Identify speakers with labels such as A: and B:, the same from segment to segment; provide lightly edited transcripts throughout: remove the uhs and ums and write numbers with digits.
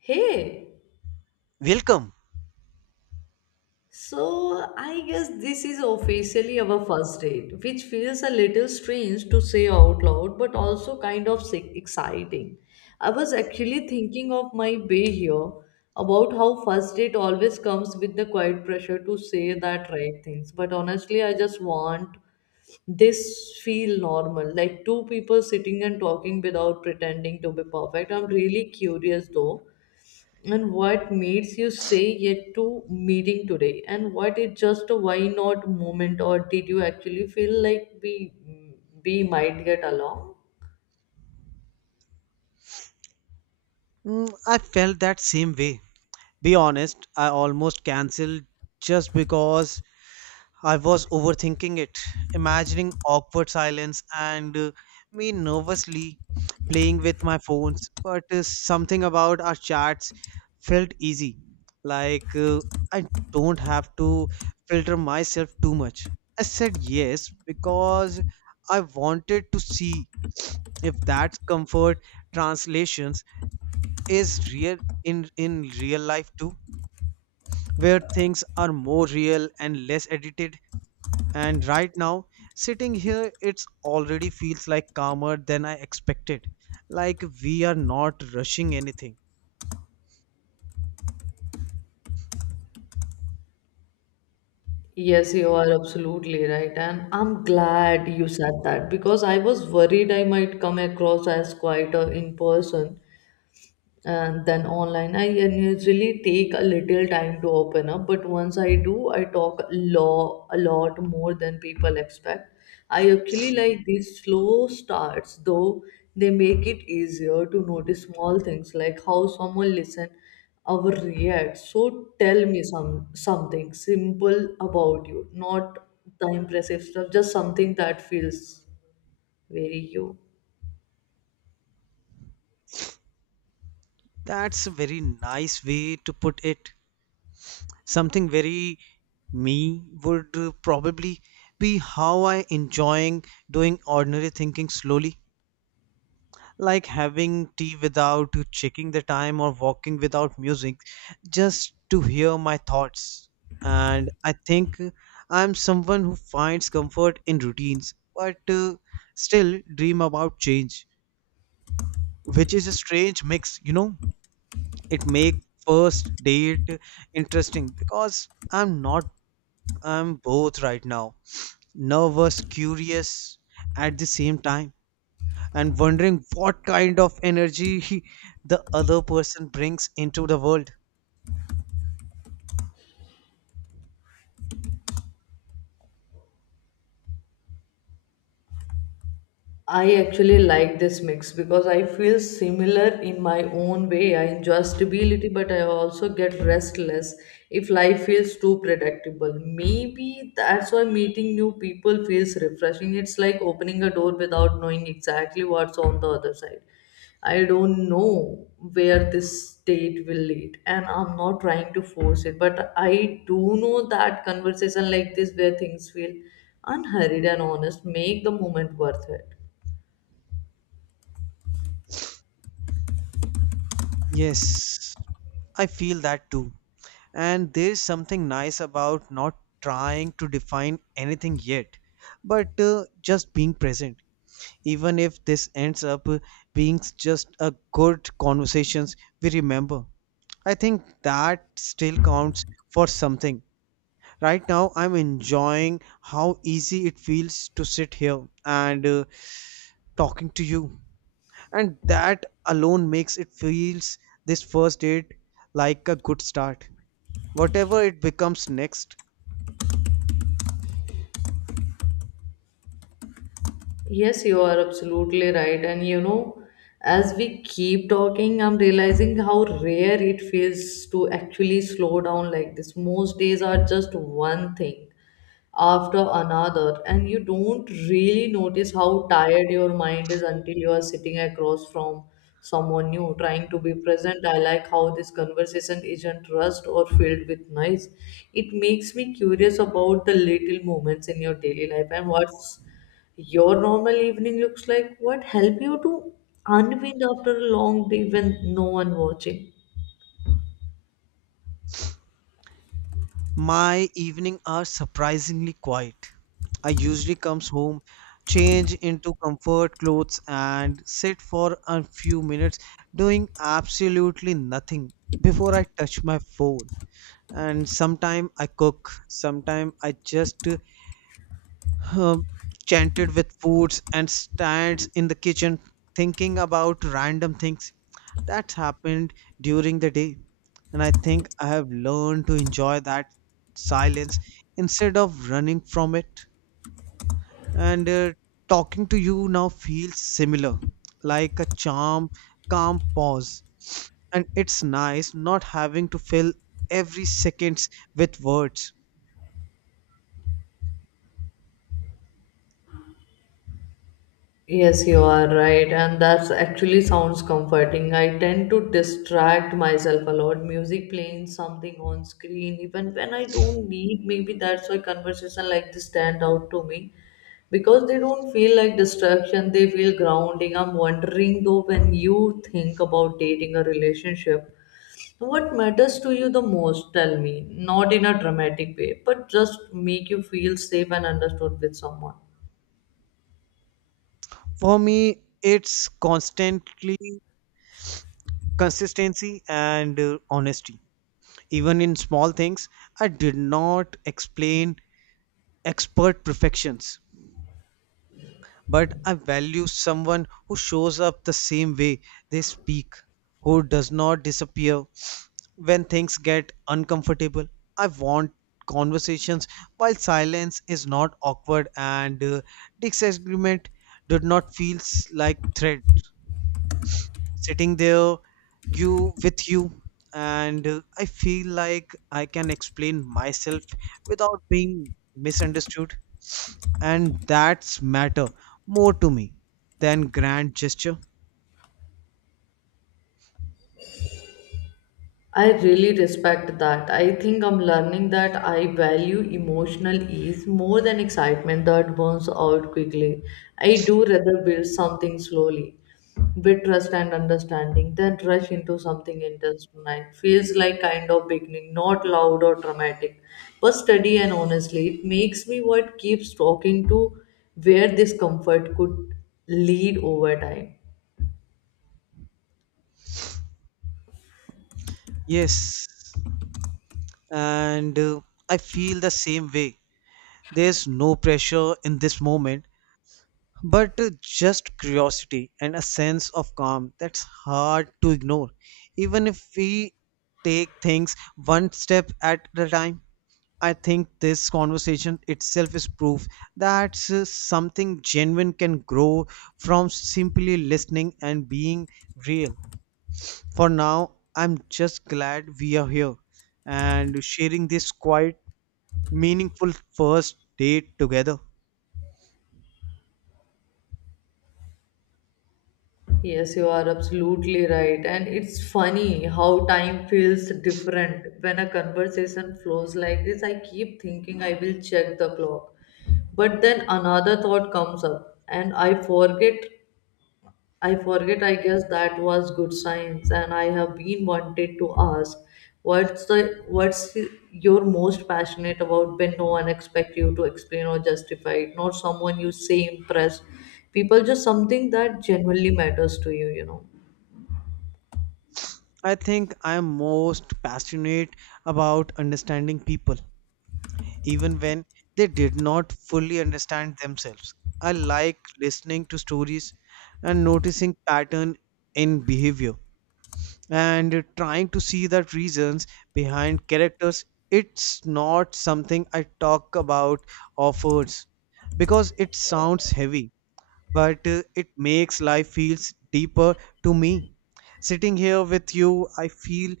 A: Hey,
B: Welcome.
A: so I guess this is officially our first date, which feels a little strange to say out loud, but also kind of exciting. I was actually thinking of my bay here about how first date always comes with the quiet pressure to say that right things. But honestly, I just want this feel normal, like two people sitting and talking without pretending to be perfect. I'm really curious though and what makes you say yet to meeting today and what is just a why not moment, or did you actually feel like we might get along?
B: Mm, I felt that same way. Be honest, I almost cancelled just because I was overthinking it, imagining awkward silence and me nervously playing with my phones. But Something about our chats felt easy. Like I don't have to filter myself too much. I said yes because I wanted to see if that comfort translations is real in real life too, where things are more real and less edited. And right now, sitting here, it's already feels like calmer than I expected, like we are not rushing anything.
A: Yes, you are absolutely right, and I'm glad you said that because I was worried I might come across as quite a in person. And then online I usually take a little time to open up, but once I do I talk a lot more than people expect. I actually like these slow starts though. They make it easier to notice small things like how someone listen or react. So tell me something simple about you, not the impressive stuff, just something that feels very you.
B: That's a very nice way to put it. Something very me would probably be how I enjoying doing ordinary thinking slowly, like having tea without checking the time or walking without music just to hear my thoughts. And I think I'm someone who finds comfort in routines, but still dream about change, which is a strange mix, you know. It make first date interesting because I'm not I'm both right now, nervous curious at the same time, and wondering what kind of energy the other person brings into the world.
A: I actually like this mix because I feel similar in my own way. I enjoy stability, but I also get restless if life feels too predictable. Maybe that's why meeting new people feels refreshing. It's like opening a door without knowing exactly what's on the other side. I don't know where this state will lead, and I'm not trying to force it, but I do know that conversation like this, where things feel unhurried and honest, make the moment worth it.
B: Yes, I feel that too. And there's something nice about not trying to define anything yet, but just being present. Even if this ends up being just a good conversations we remember, I think that still counts for something. Right now, I'm enjoying how easy it feels to sit here and talking to you, and that alone makes it feels this first date like a good start, whatever it becomes next.
A: Yes, you are absolutely right. And you know, as we keep talking, I'm realizing how rare it feels to actually slow down like this. Most days are just one thing after another, and you don't really notice how tired your mind is until you are sitting across from someone new trying to be present. I like how this conversation isn't rushed or filled with noise. It makes me curious about the little moments in your daily life, and what's your normal evening looks like, what help you to unwind after a long day when no one watching.
B: My evening are surprisingly quiet. I usually comes home, change into comfort clothes, and sit for a few minutes doing absolutely nothing before I touch my phone. And sometime I cook, sometime I just uh, chanted with foods and stands in the kitchen thinking about random things that happened during the day. And I think I have learned to enjoy that silence instead of running from it. And talking to you now feels similar, like a charm calm pause. And it's nice not having to fill every seconds with words.
A: Yes, you are right, and that's actually sounds comforting. I tend to distract myself a lot. Music playing something on screen, even when I don't need. Maybe that's why conversation like this stand out to me, because they don't feel like distraction, they feel grounding. I'm wondering though, when you think about dating a relationship, what matters to you the most? Tell me, not in a dramatic way, but just make you feel safe and understood with someone.
B: For me, it's constantly consistency and honesty, even in small things. I did not explain expert perfections, but I value someone who shows up the same way they speak, who does not disappear when things get uncomfortable. I want conversations while silence is not awkward and disagreement did not feel like threat, sitting there you with you, and I feel like I can explain myself without being misunderstood. And that's matter more to me than grand gesture.
A: I really respect that. I think I'm learning that I value emotional ease more than excitement that burns out quickly. I do rather build something slowly with trust and understanding than rush into something intense tonight. Feels like kind of beginning, not loud or dramatic, but steady and honestly. It makes me what keeps talking to where this comfort could lead over time.
B: Yes, and I feel the same way. There's no pressure in this moment, but just curiosity and a sense of calm that's hard to ignore. Even if we take things one step at a time, I think this conversation itself is proof that something genuine can grow from simply listening and being real. For now, I'm just glad we are here and sharing this quite meaningful first date together.
A: Yes, you are absolutely right. And it's funny how time feels different when a conversation flows like this. I keep thinking I will check the clock, but then another thought comes up and I forget. I guess that was good science, and I have been wanted to ask what's you're most passionate about when no one expects you to explain or justify it, not someone you say impressed. People just something that genuinely matters to you, you know.
B: I think I'm most passionate about understanding people, even when they did not fully understand themselves. I like listening to stories and noticing pattern in behavior, and trying to see the reasons behind characters. It's not something I talk about offers because it sounds heavy, but it makes life feels deeper to me. Sitting here with you, I feel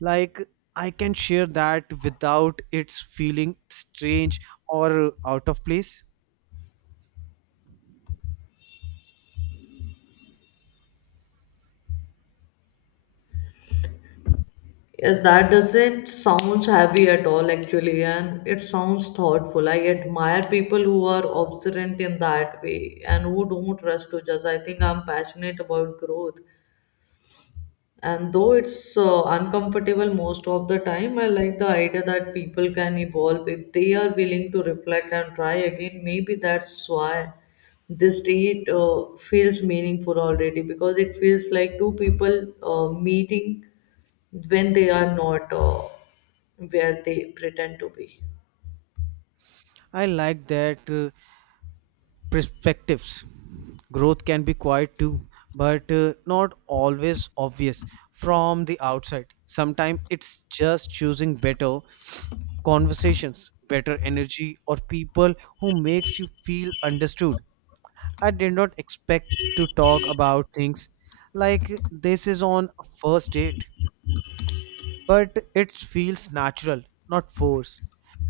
B: like I can share that without it's feeling strange or out of place.
A: Yes, that doesn't sounds heavy at all actually, and it sounds thoughtful. I admire people who are observant in that way and who don't rush to judge. I think I'm passionate about growth, and though it's uncomfortable most of the time, I like the idea that people can evolve if they are willing to reflect and try again. Maybe that's why this date feels meaningful already, because it feels like two people meeting when they are not where they pretend to be.
B: I like that perspectives. Growth can be quiet too, but not always obvious from the outside. Sometimes it's just choosing better conversations, better energy, or people who makes you feel understood. I did not expect to talk about things like this is on a first date, but it feels natural, not forced.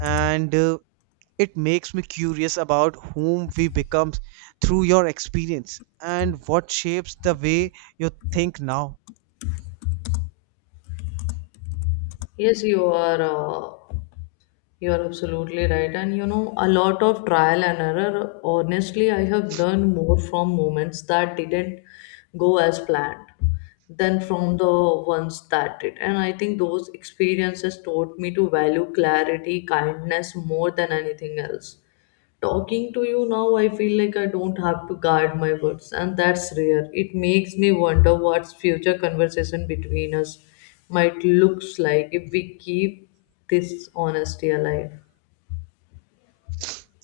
B: And it makes me curious about whom we become through your experience and what shapes the way you think now.
A: Yes, you are absolutely right. And you know, a lot of trial and error, honestly. I have learned more from moments that didn't go as planned than from the ones that did, and I think those experiences taught me to value clarity kindness more than anything else. Talking to you now, I feel like I don't have to guard my words, and that's rare. It makes me wonder what future conversation between us might looks like if we keep this honesty alive.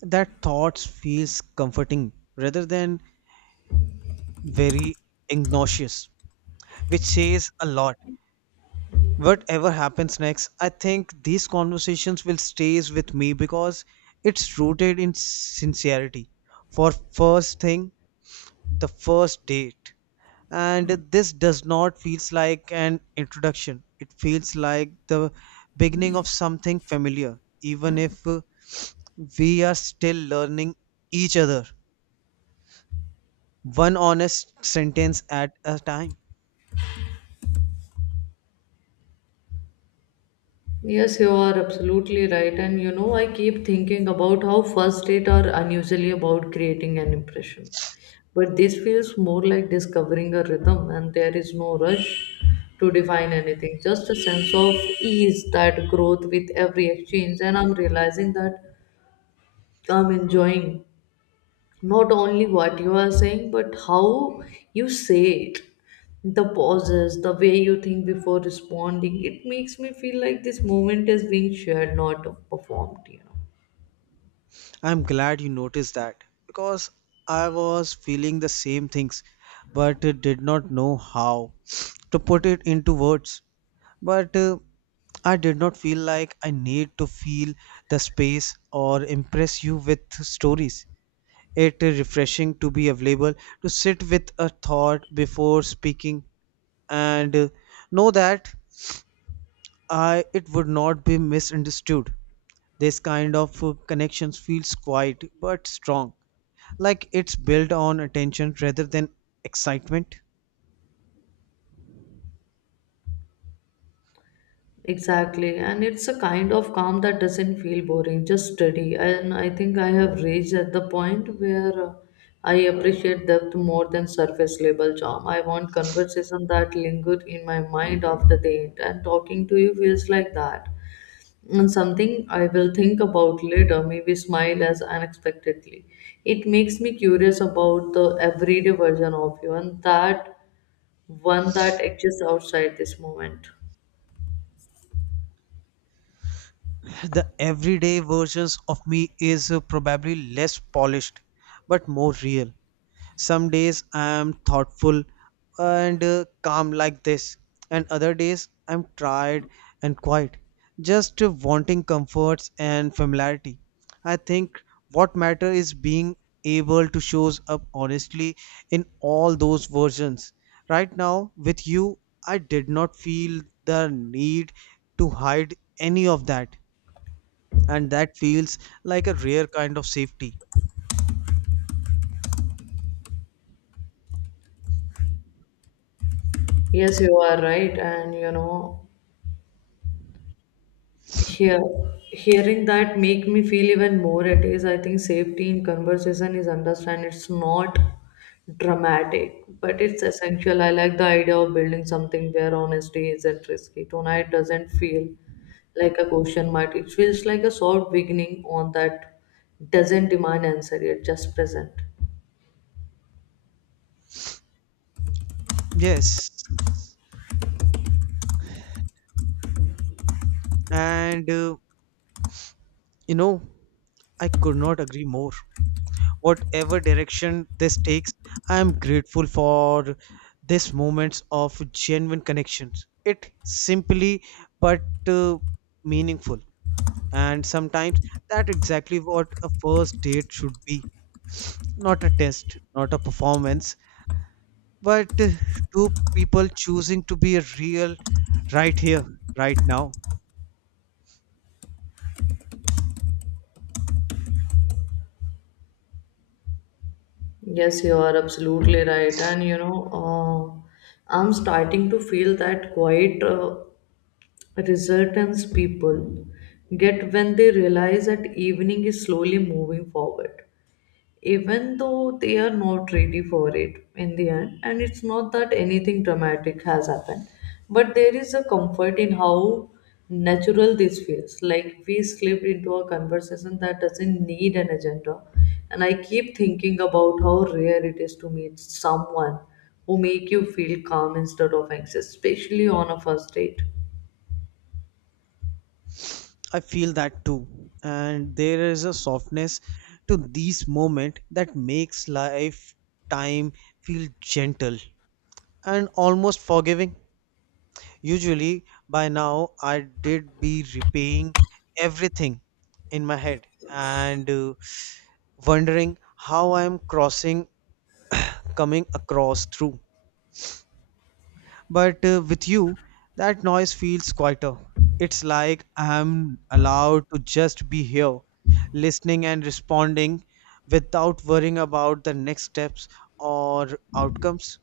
B: That thoughts feels comforting rather than very ignominious, which says a lot. Whatever happens next, I think these conversations will stays with me because it's rooted in sincerity. For first thing, the first date. And this does not feels like an introduction. It feels like the beginning of something familiar, even if we are still learning each other, one honest sentence at a time.
A: Yes, you are absolutely right. And you know, I keep thinking about how first date are unusually about creating an impression. But this feels more like discovering a rhythm, and there is no rush to define anything, just a sense of ease that growth with every exchange. And I'm realizing that I'm enjoying not only what you are saying, but how you say it, the pauses, the way you think before responding. It makes me feel like this moment is being shared, not performed, you know.
B: I'm glad you noticed that because I was feeling the same things, but did not know how to put it into words. But I did not feel like I need to feel the space or impress you with stories. It is refreshing to be available to sit with a thought before speaking and know that I it would not be misunderstood. This kind of connections feels quiet but strong, like it's built on attention rather than excitement.
A: Exactly, and it's a kind of calm that doesn't feel boring, just steady. And I think I have reached at the point where I appreciate depth more than surface level charm. I want conversation that linger in my mind after the end, and talking to you feels like that, and something I will think about later, maybe smile as unexpectedly. It makes me curious about the everyday version of you, and that one that exists outside this moment.
B: The everyday versions of me is probably less polished but more real. Some days I am thoughtful and calm like this, and other days I'm tired and quiet, just wanting comforts and familiarity. I think what matters is being able to shows up honestly in all those versions. Right now, with you, I did not feel the need to hide any of that, and that feels like a rare kind of safety.
A: Yes, you are right, and you know, Hear, hearing that make me feel even more at ease. I think safety in conversation is understand. It's not dramatic, but it's essential. I like the idea of building something where honesty isn't risky. Tonight doesn't feel like a question mark. It feels like a soft beginning on that doesn't demand answer yet, just present.
B: Yes, and you know, I could not agree more. Whatever direction this takes, I am grateful for these moments of genuine connections. It simply but meaningful. And sometimes that exactly what a first date should be. Not a test, not a performance, but two people choosing to be real, right here, right now.
A: Yes, you are absolutely right. And you know, I'm starting to feel that quiet resurgence people get when they realize that evening is slowly moving forward, even though they are not ready for it in the end. And it's not that anything dramatic has happened, but there is a comfort in how natural this feels. Like we slipped into a conversation that doesn't need an agenda. And I keep thinking about how rare it is to meet someone who make you feel calm instead of anxious, especially on a first date.
B: I feel that too. And there is a softness to these moments that makes life time feel gentle and almost forgiving. Usually by now I did be repaying everything in my head and wondering how I am crossing coming across through. But with you, that noise feels quieter. It's like I'm allowed to just be here, listening and responding without worrying about the next steps or outcomes.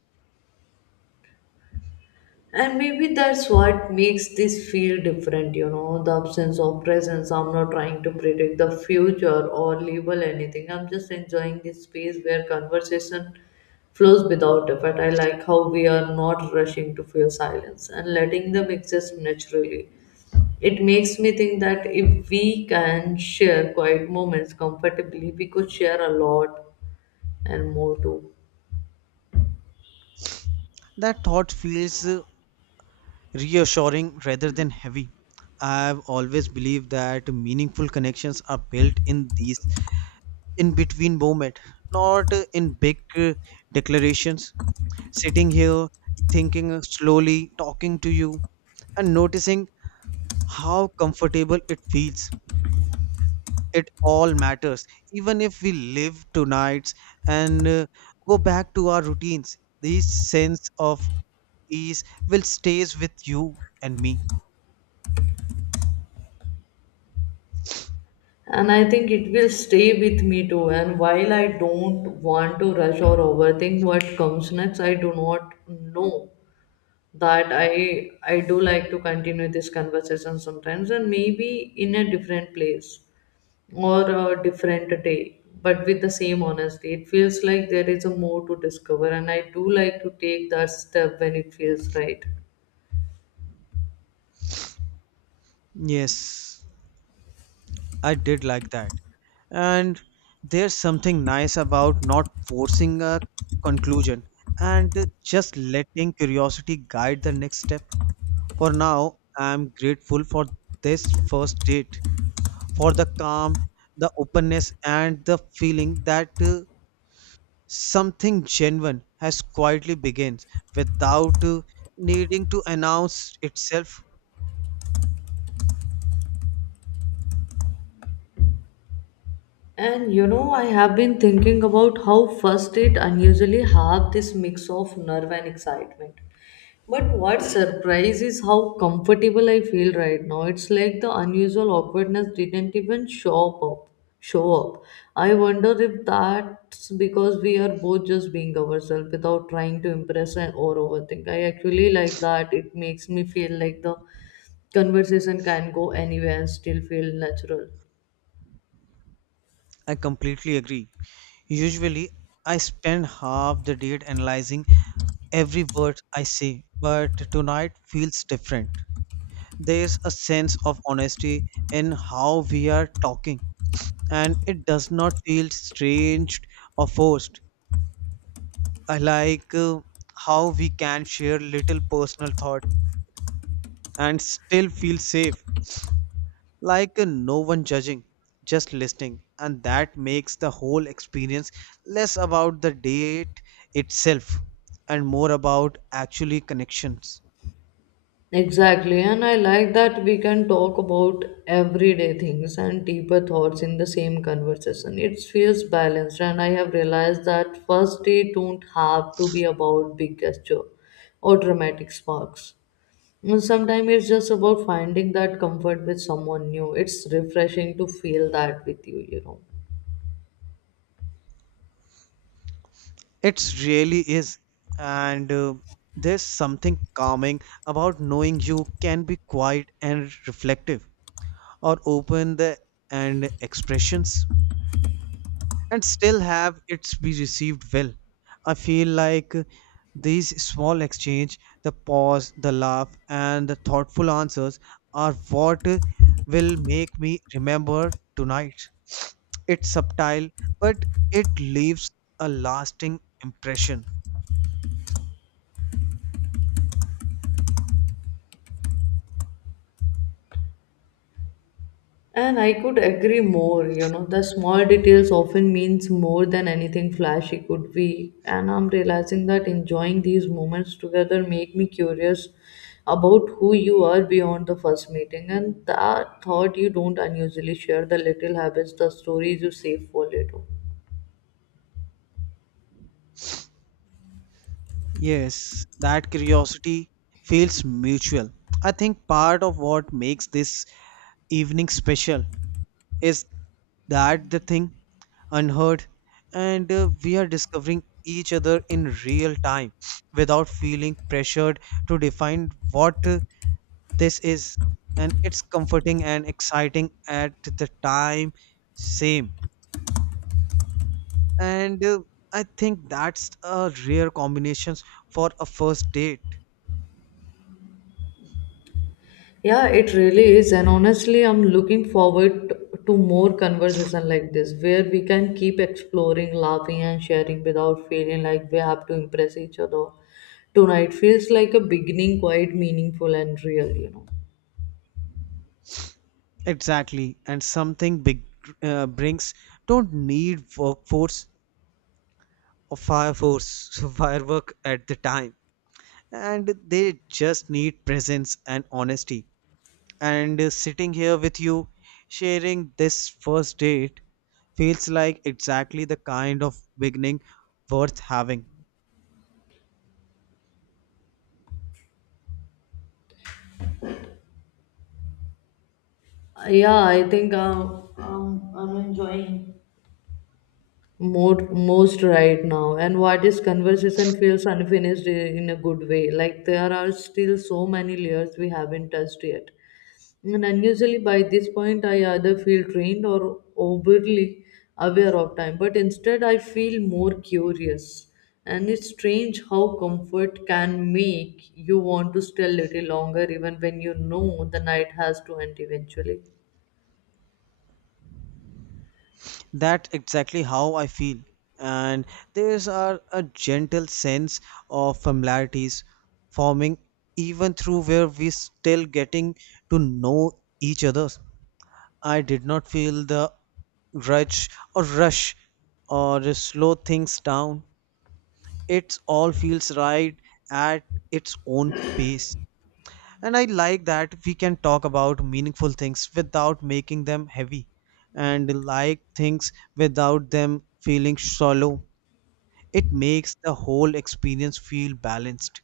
A: And maybe that's what makes this feel different, you know, the absence of presence. I'm not trying to predict the future or label anything. I'm just enjoying this space where conversation flows without effort. I like how we are not rushing to feel silence and letting them exist naturally. It makes me think that if we can share quiet moments comfortably, we could share a lot and more too.
B: That thought feels reassuring rather than heavy. I've always believed that meaningful connections are built in these in between moments, not in big declarations. Sitting here, thinking slowly, talking to you, and noticing how comfortable it feels, it all matters. Even if we live tonight and go back to our routines, this sense of ease will stays with you and me.
A: And I think it will stay with me too. And while I don't want to rush or overthink what comes next, I do not know that I do like to continue this conversation sometimes, and maybe in a different place or a different day, but with the same honesty. It feels like there is a more to discover, and I do like to take that step when it feels right.
B: Yes, I did like that. And there's something nice about not forcing a conclusion and just letting curiosity guide the next step. For now, I'm grateful for this first date, for the calm, the openness, and the feeling that something genuine has quietly begins without needing to announce itself.
A: And you know, I have been thinking about how first date unusually have this mix of nerve and excitement. But what surprise is how comfortable I feel right now. It's like the unusual awkwardness didn't even show up. Show up. I wonder if that's because we are both just being ourselves without trying to impress and or overthink. I actually like that. It makes me feel like the conversation can go anywhere and still feel natural.
B: I completely agree. Usually, I spend half the day analyzing every word I say, but tonight feels different. There's a sense of honesty in how we are talking, and it does not feel strange or forced. I like how we can share little personal thought and still feel safe, like no one judging, just listening, and that makes the whole experience less about the date itself and more about actually connections.
A: Exactly, and I like that we can talk about everyday things and deeper thoughts in the same conversation. It feels balanced, and I have realized that first day don't have to be about big gesture or dramatic sparks. Sometimes it's just about finding that comfort with someone new. It's refreshing to feel that with you, you know.
B: It really is, and there's something calming about knowing you can be quiet and reflective or open the and expressions, and still have it's be received well. I feel like these small exchange, the pause, the laugh, and the thoughtful answers are what will make me remember tonight. It's subtle, but it leaves a lasting impression.
A: And I could agree more, you know, the small details often means more than anything flashy could be. And I'm realizing that enjoying these moments together make me curious about who you are beyond the first meeting. And that thought you don't unusually share, the little habits, the stories you save for later.
B: Yes, that curiosity feels mutual. I think part of what makes this evening special is that the thing? Unheard. And we are discovering each other in real time without feeling pressured to define what this is. And it's comforting and exciting at the time, same. And I think that's a rare combinations for a first date.
A: Yeah, it really is. And honestly, I'm looking forward to more conversation like this where we can keep exploring, laughing, and sharing without feeling like we have to impress each other. Tonight feels like a beginning, quite meaningful and real, you know.
B: Exactly, and something big brings don't need workforce or fire force firework at the time, and they just need presence and honesty. And sitting here with you, sharing this first date, feels like exactly the kind of beginning worth having.
A: Yeah, I think I'm enjoying more most right now. And what is conversation feels unfinished in a good way. Like there are still so many layers we haven't touched yet. And unusually, by this point, I either feel drained or overly aware of time, but instead, I feel more curious. And it's strange how comfort can make you want to stay a little longer, even when you know the night has to end eventually.
B: That's exactly how I feel. And there's are a gentle sense of familiarities forming even through where we still getting to know each other. I did not feel the grudge or rush or slow things down. It all feels right at its own pace. And I like that we can talk about meaningful things without making them heavy, and like things without them feeling shallow. It makes the whole experience feel balanced.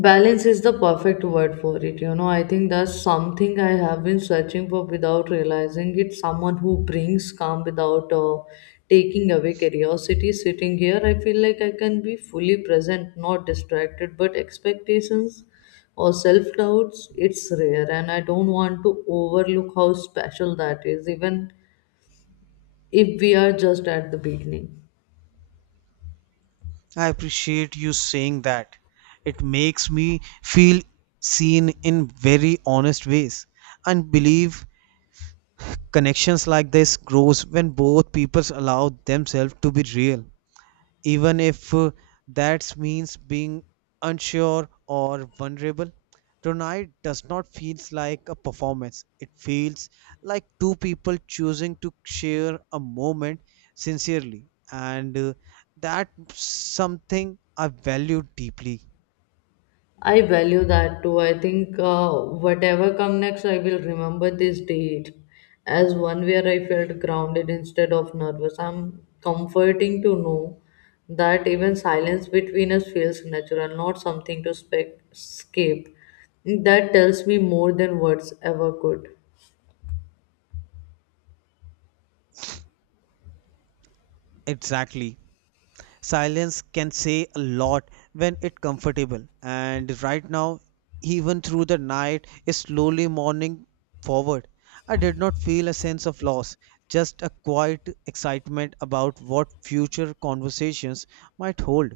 A: Balance is the perfect word for it. You know, I think that's something I have been searching for without realizing it. Someone who brings calm without taking away curiosity. Sitting here, I feel like I can be fully present, not distracted, but expectations or self doubts, it's rare. And I don't want to overlook how special that is, even if we are just at the beginning.
B: I appreciate you saying that. It makes me feel seen in very honest ways and believe connections like this grows when both peoples allow themselves to be real even if that means being unsure or vulnerable. Tonight does not feels like a performance. It feels like two people choosing to share a moment sincerely, and that something I value deeply.
A: I value that too. I think whatever come next, I will remember this date as one where I felt grounded instead of nervous. I'm comforting to know that even silence between us feels natural, not something to escape. That tells me more than words ever could.
B: Exactly. Silence can say a lot when it's comfortable, and right now, even through the night is slowly morning forward, I did not feel a sense of loss, just a quiet excitement about what future conversations might hold.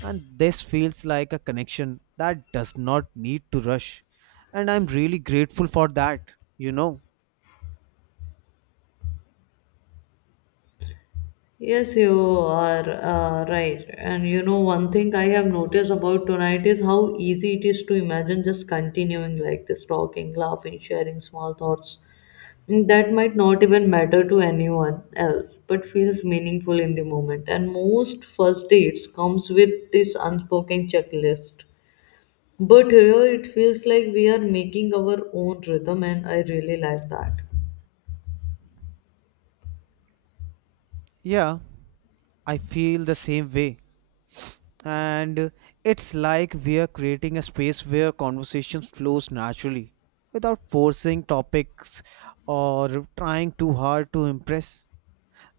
B: And this feels like a connection that does not need to rush, and I'm really grateful for that.
A: Yes, you are right. And you know, one thing I have noticed about tonight is how easy it is to imagine just continuing like this, talking, laughing, sharing small thoughts. Mm, that might not even matter to anyone else, but feels meaningful in the moment. And most first dates comes with this unspoken checklist. But here it feels like we are making our own rhythm, and I really like that.
B: Yeah, I feel the same way. And it's like we are creating a space where conversations flows naturally, without forcing topics or trying too hard to impress.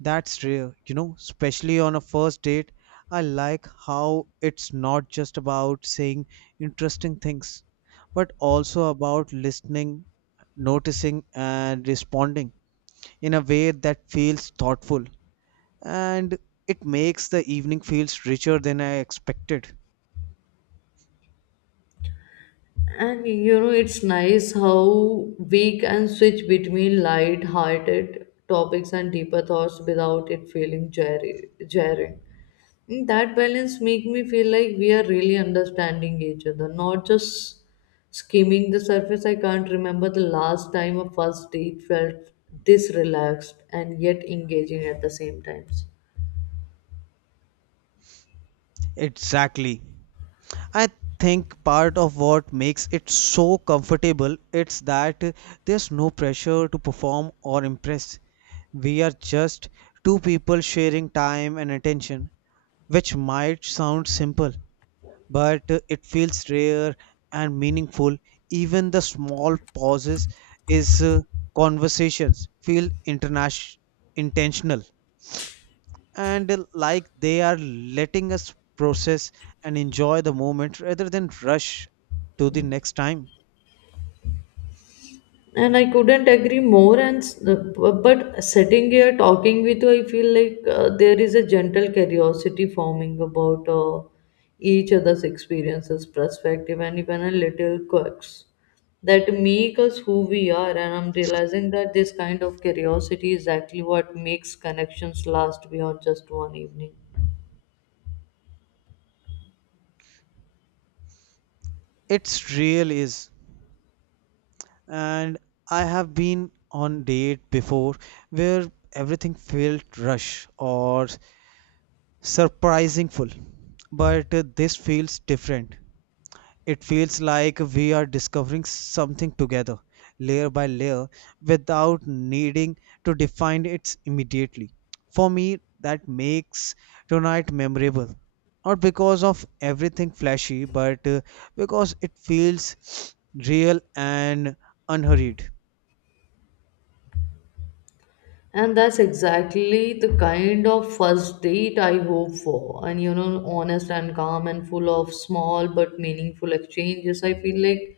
B: That's rare, you know, especially on a first date. I like how it's not just about saying interesting things, but also about listening, noticing and responding in a way that feels thoughtful. And it makes the evening feels richer than I expected.
A: And you know, it's nice how we can switch between light hearted topics and deeper thoughts without it feeling jarring. Mm, that balance make me feel like we are really understanding each other, not just skimming the surface. I can't remember the last time a first date felt this relaxed and yet engaging at the same times.
B: Exactly. I think part of what makes it so comfortable it's that there's no pressure to perform or impress. We are just two people sharing time and attention, which might sound simple, but it feels rare and meaningful. Even the small pauses is conversations feel international intentional, and like they are letting us process and enjoy the moment rather than rush to the next time.
A: And I couldn't agree more and but sitting here talking with you I feel like there is a gentle curiosity forming about each other's experiences perspective and even a little quirks that make us who we are. And I'm realizing that this kind of curiosity is exactly what makes connections last beyond just one evening.
B: It's real is. And I have been on date before where everything felt rush or surprising full, but this feels different. It feels like we are discovering something together, layer by layer, without needing to define it immediately. For me, that makes tonight memorable. Not because of everything flashy, but because it feels real and unhurried.
A: And that's exactly the kind of first date I hope for. And you know, honest and calm and full of small but meaningful exchanges. I feel like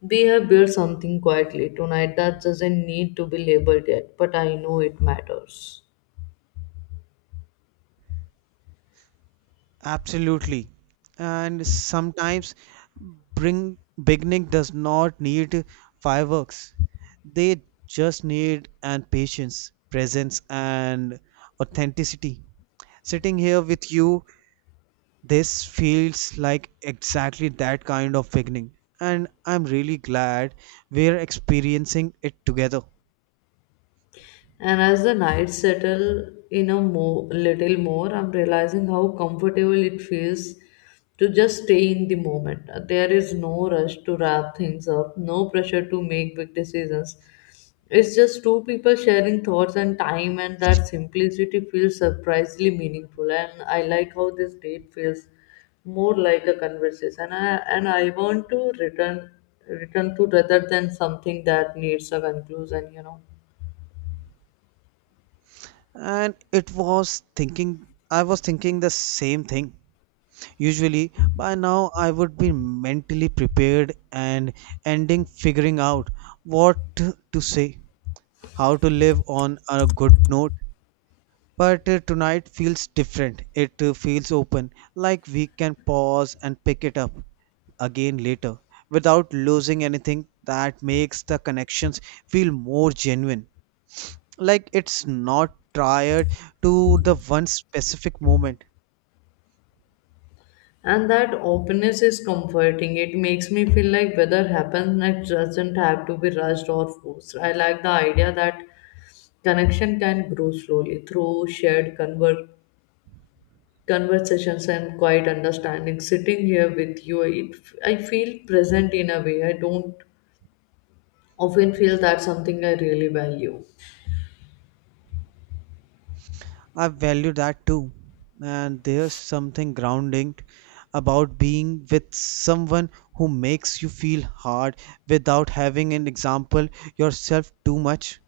A: we have built something quietly tonight that doesn't need to be labeled yet, but I know it matters.
B: Absolutely. And sometimes bring beginning does not need fireworks. They just need and patience, presence and authenticity. Sitting here with you, this feels like exactly that kind of beginning. And I'm really glad we're experiencing it together.
A: And as the nights settle in a more, little more, I'm realizing how comfortable it feels to just stay in the moment. There is no rush to wrap things up, no pressure to make big decisions. It's just two people sharing thoughts and time, and that simplicity feels surprisingly meaningful. And I like how this date feels more like a conversation. And I want to return to rather than something that needs a conclusion, you know.
B: And it was thinking I was thinking the same thing. Usually, by now I would be mentally prepared and ending figuring out what to say, how to live on a good note. But tonight feels different. It feels open, like we can pause and pick it up again later without losing anything that makes the connections feel more genuine. Like it's not tired to the one specific moment.
A: And that openness is comforting. It makes me feel like whether happens next doesn't have to be rushed or forced. I like the idea that connection can grow slowly through shared conversations and quiet understanding. Sitting here with you, it, I feel present in a way I don't often feel. That's something I really value.
B: I value that too. And there's something grounding about being with someone who makes you feel hard without having an example yourself too much.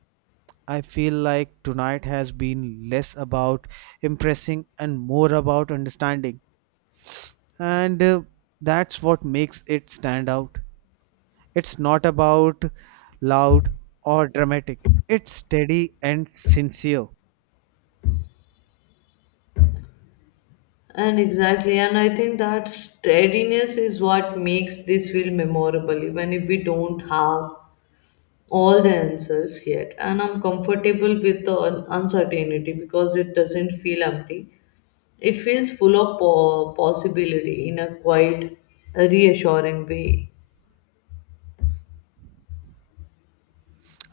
B: I feel like tonight has been less about impressing and more about understanding. And that's what makes it stand out. It's not about loud or dramatic, it's steady and sincere.
A: And exactly, and I think that steadiness is what makes this feel memorable even if we don't have all the answers yet. And I'm comfortable with the uncertainty because it doesn't feel empty. It feels full of possibility in a quite reassuring way.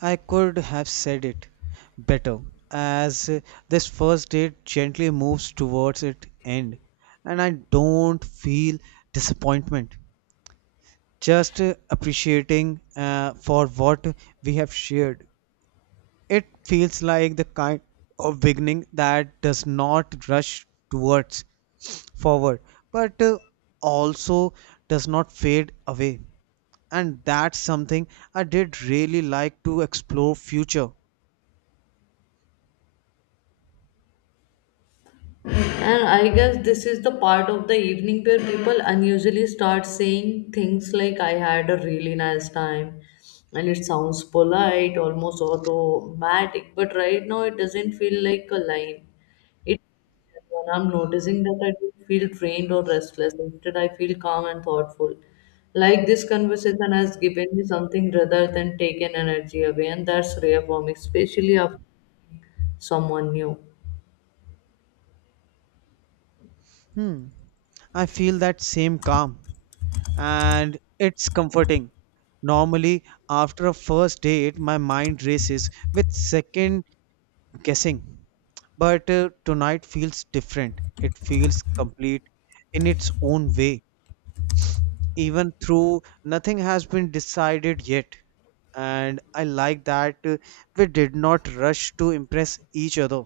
B: I could have said it better, as this first date gently moves towards its end, and I don't feel disappointment, just appreciating for what we have shared. It feels like the kind of beginning that does not rush towards forward, but also does not fade away. And that's something I did really like to explore future.
A: And I guess this is the part of the evening where people unusually start saying things like, I had a really nice time. And it sounds polite, almost automatic, but right now it doesn't feel like a line. It, when I'm noticing that I don't feel drained or restless, instead, I feel calm and thoughtful. Like this conversation has given me something rather than taken energy away, and that's rare for me, especially after someone new.
B: Hmm. I feel that same calm and it's comforting. Normally, after a first date, my mind races with second guessing. But tonight feels different. It feels complete in its own way, even through nothing has been decided yet. And I like that, we did not rush to impress each other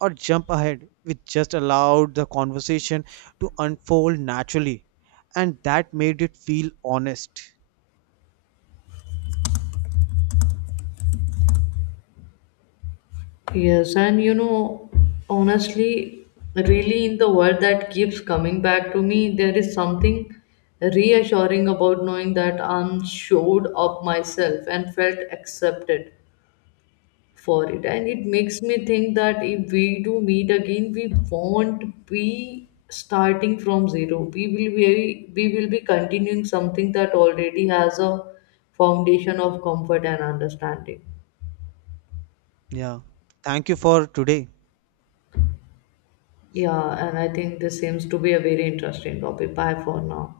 B: or jump ahead. We just allowed the conversation to unfold naturally, and that made it feel honest.
A: Yes, and you know, honestly, really in the world that keeps coming back to me, there is something reassuring about knowing that I'm showed up myself and felt accepted for it. And it makes me think that if we do meet again, we won't be starting from zero. We will be continuing something that already has a foundation of comfort and understanding.
B: Yeah, thank you for today.
A: Yeah, and I think this seems to be a very interesting topic. Bye for now.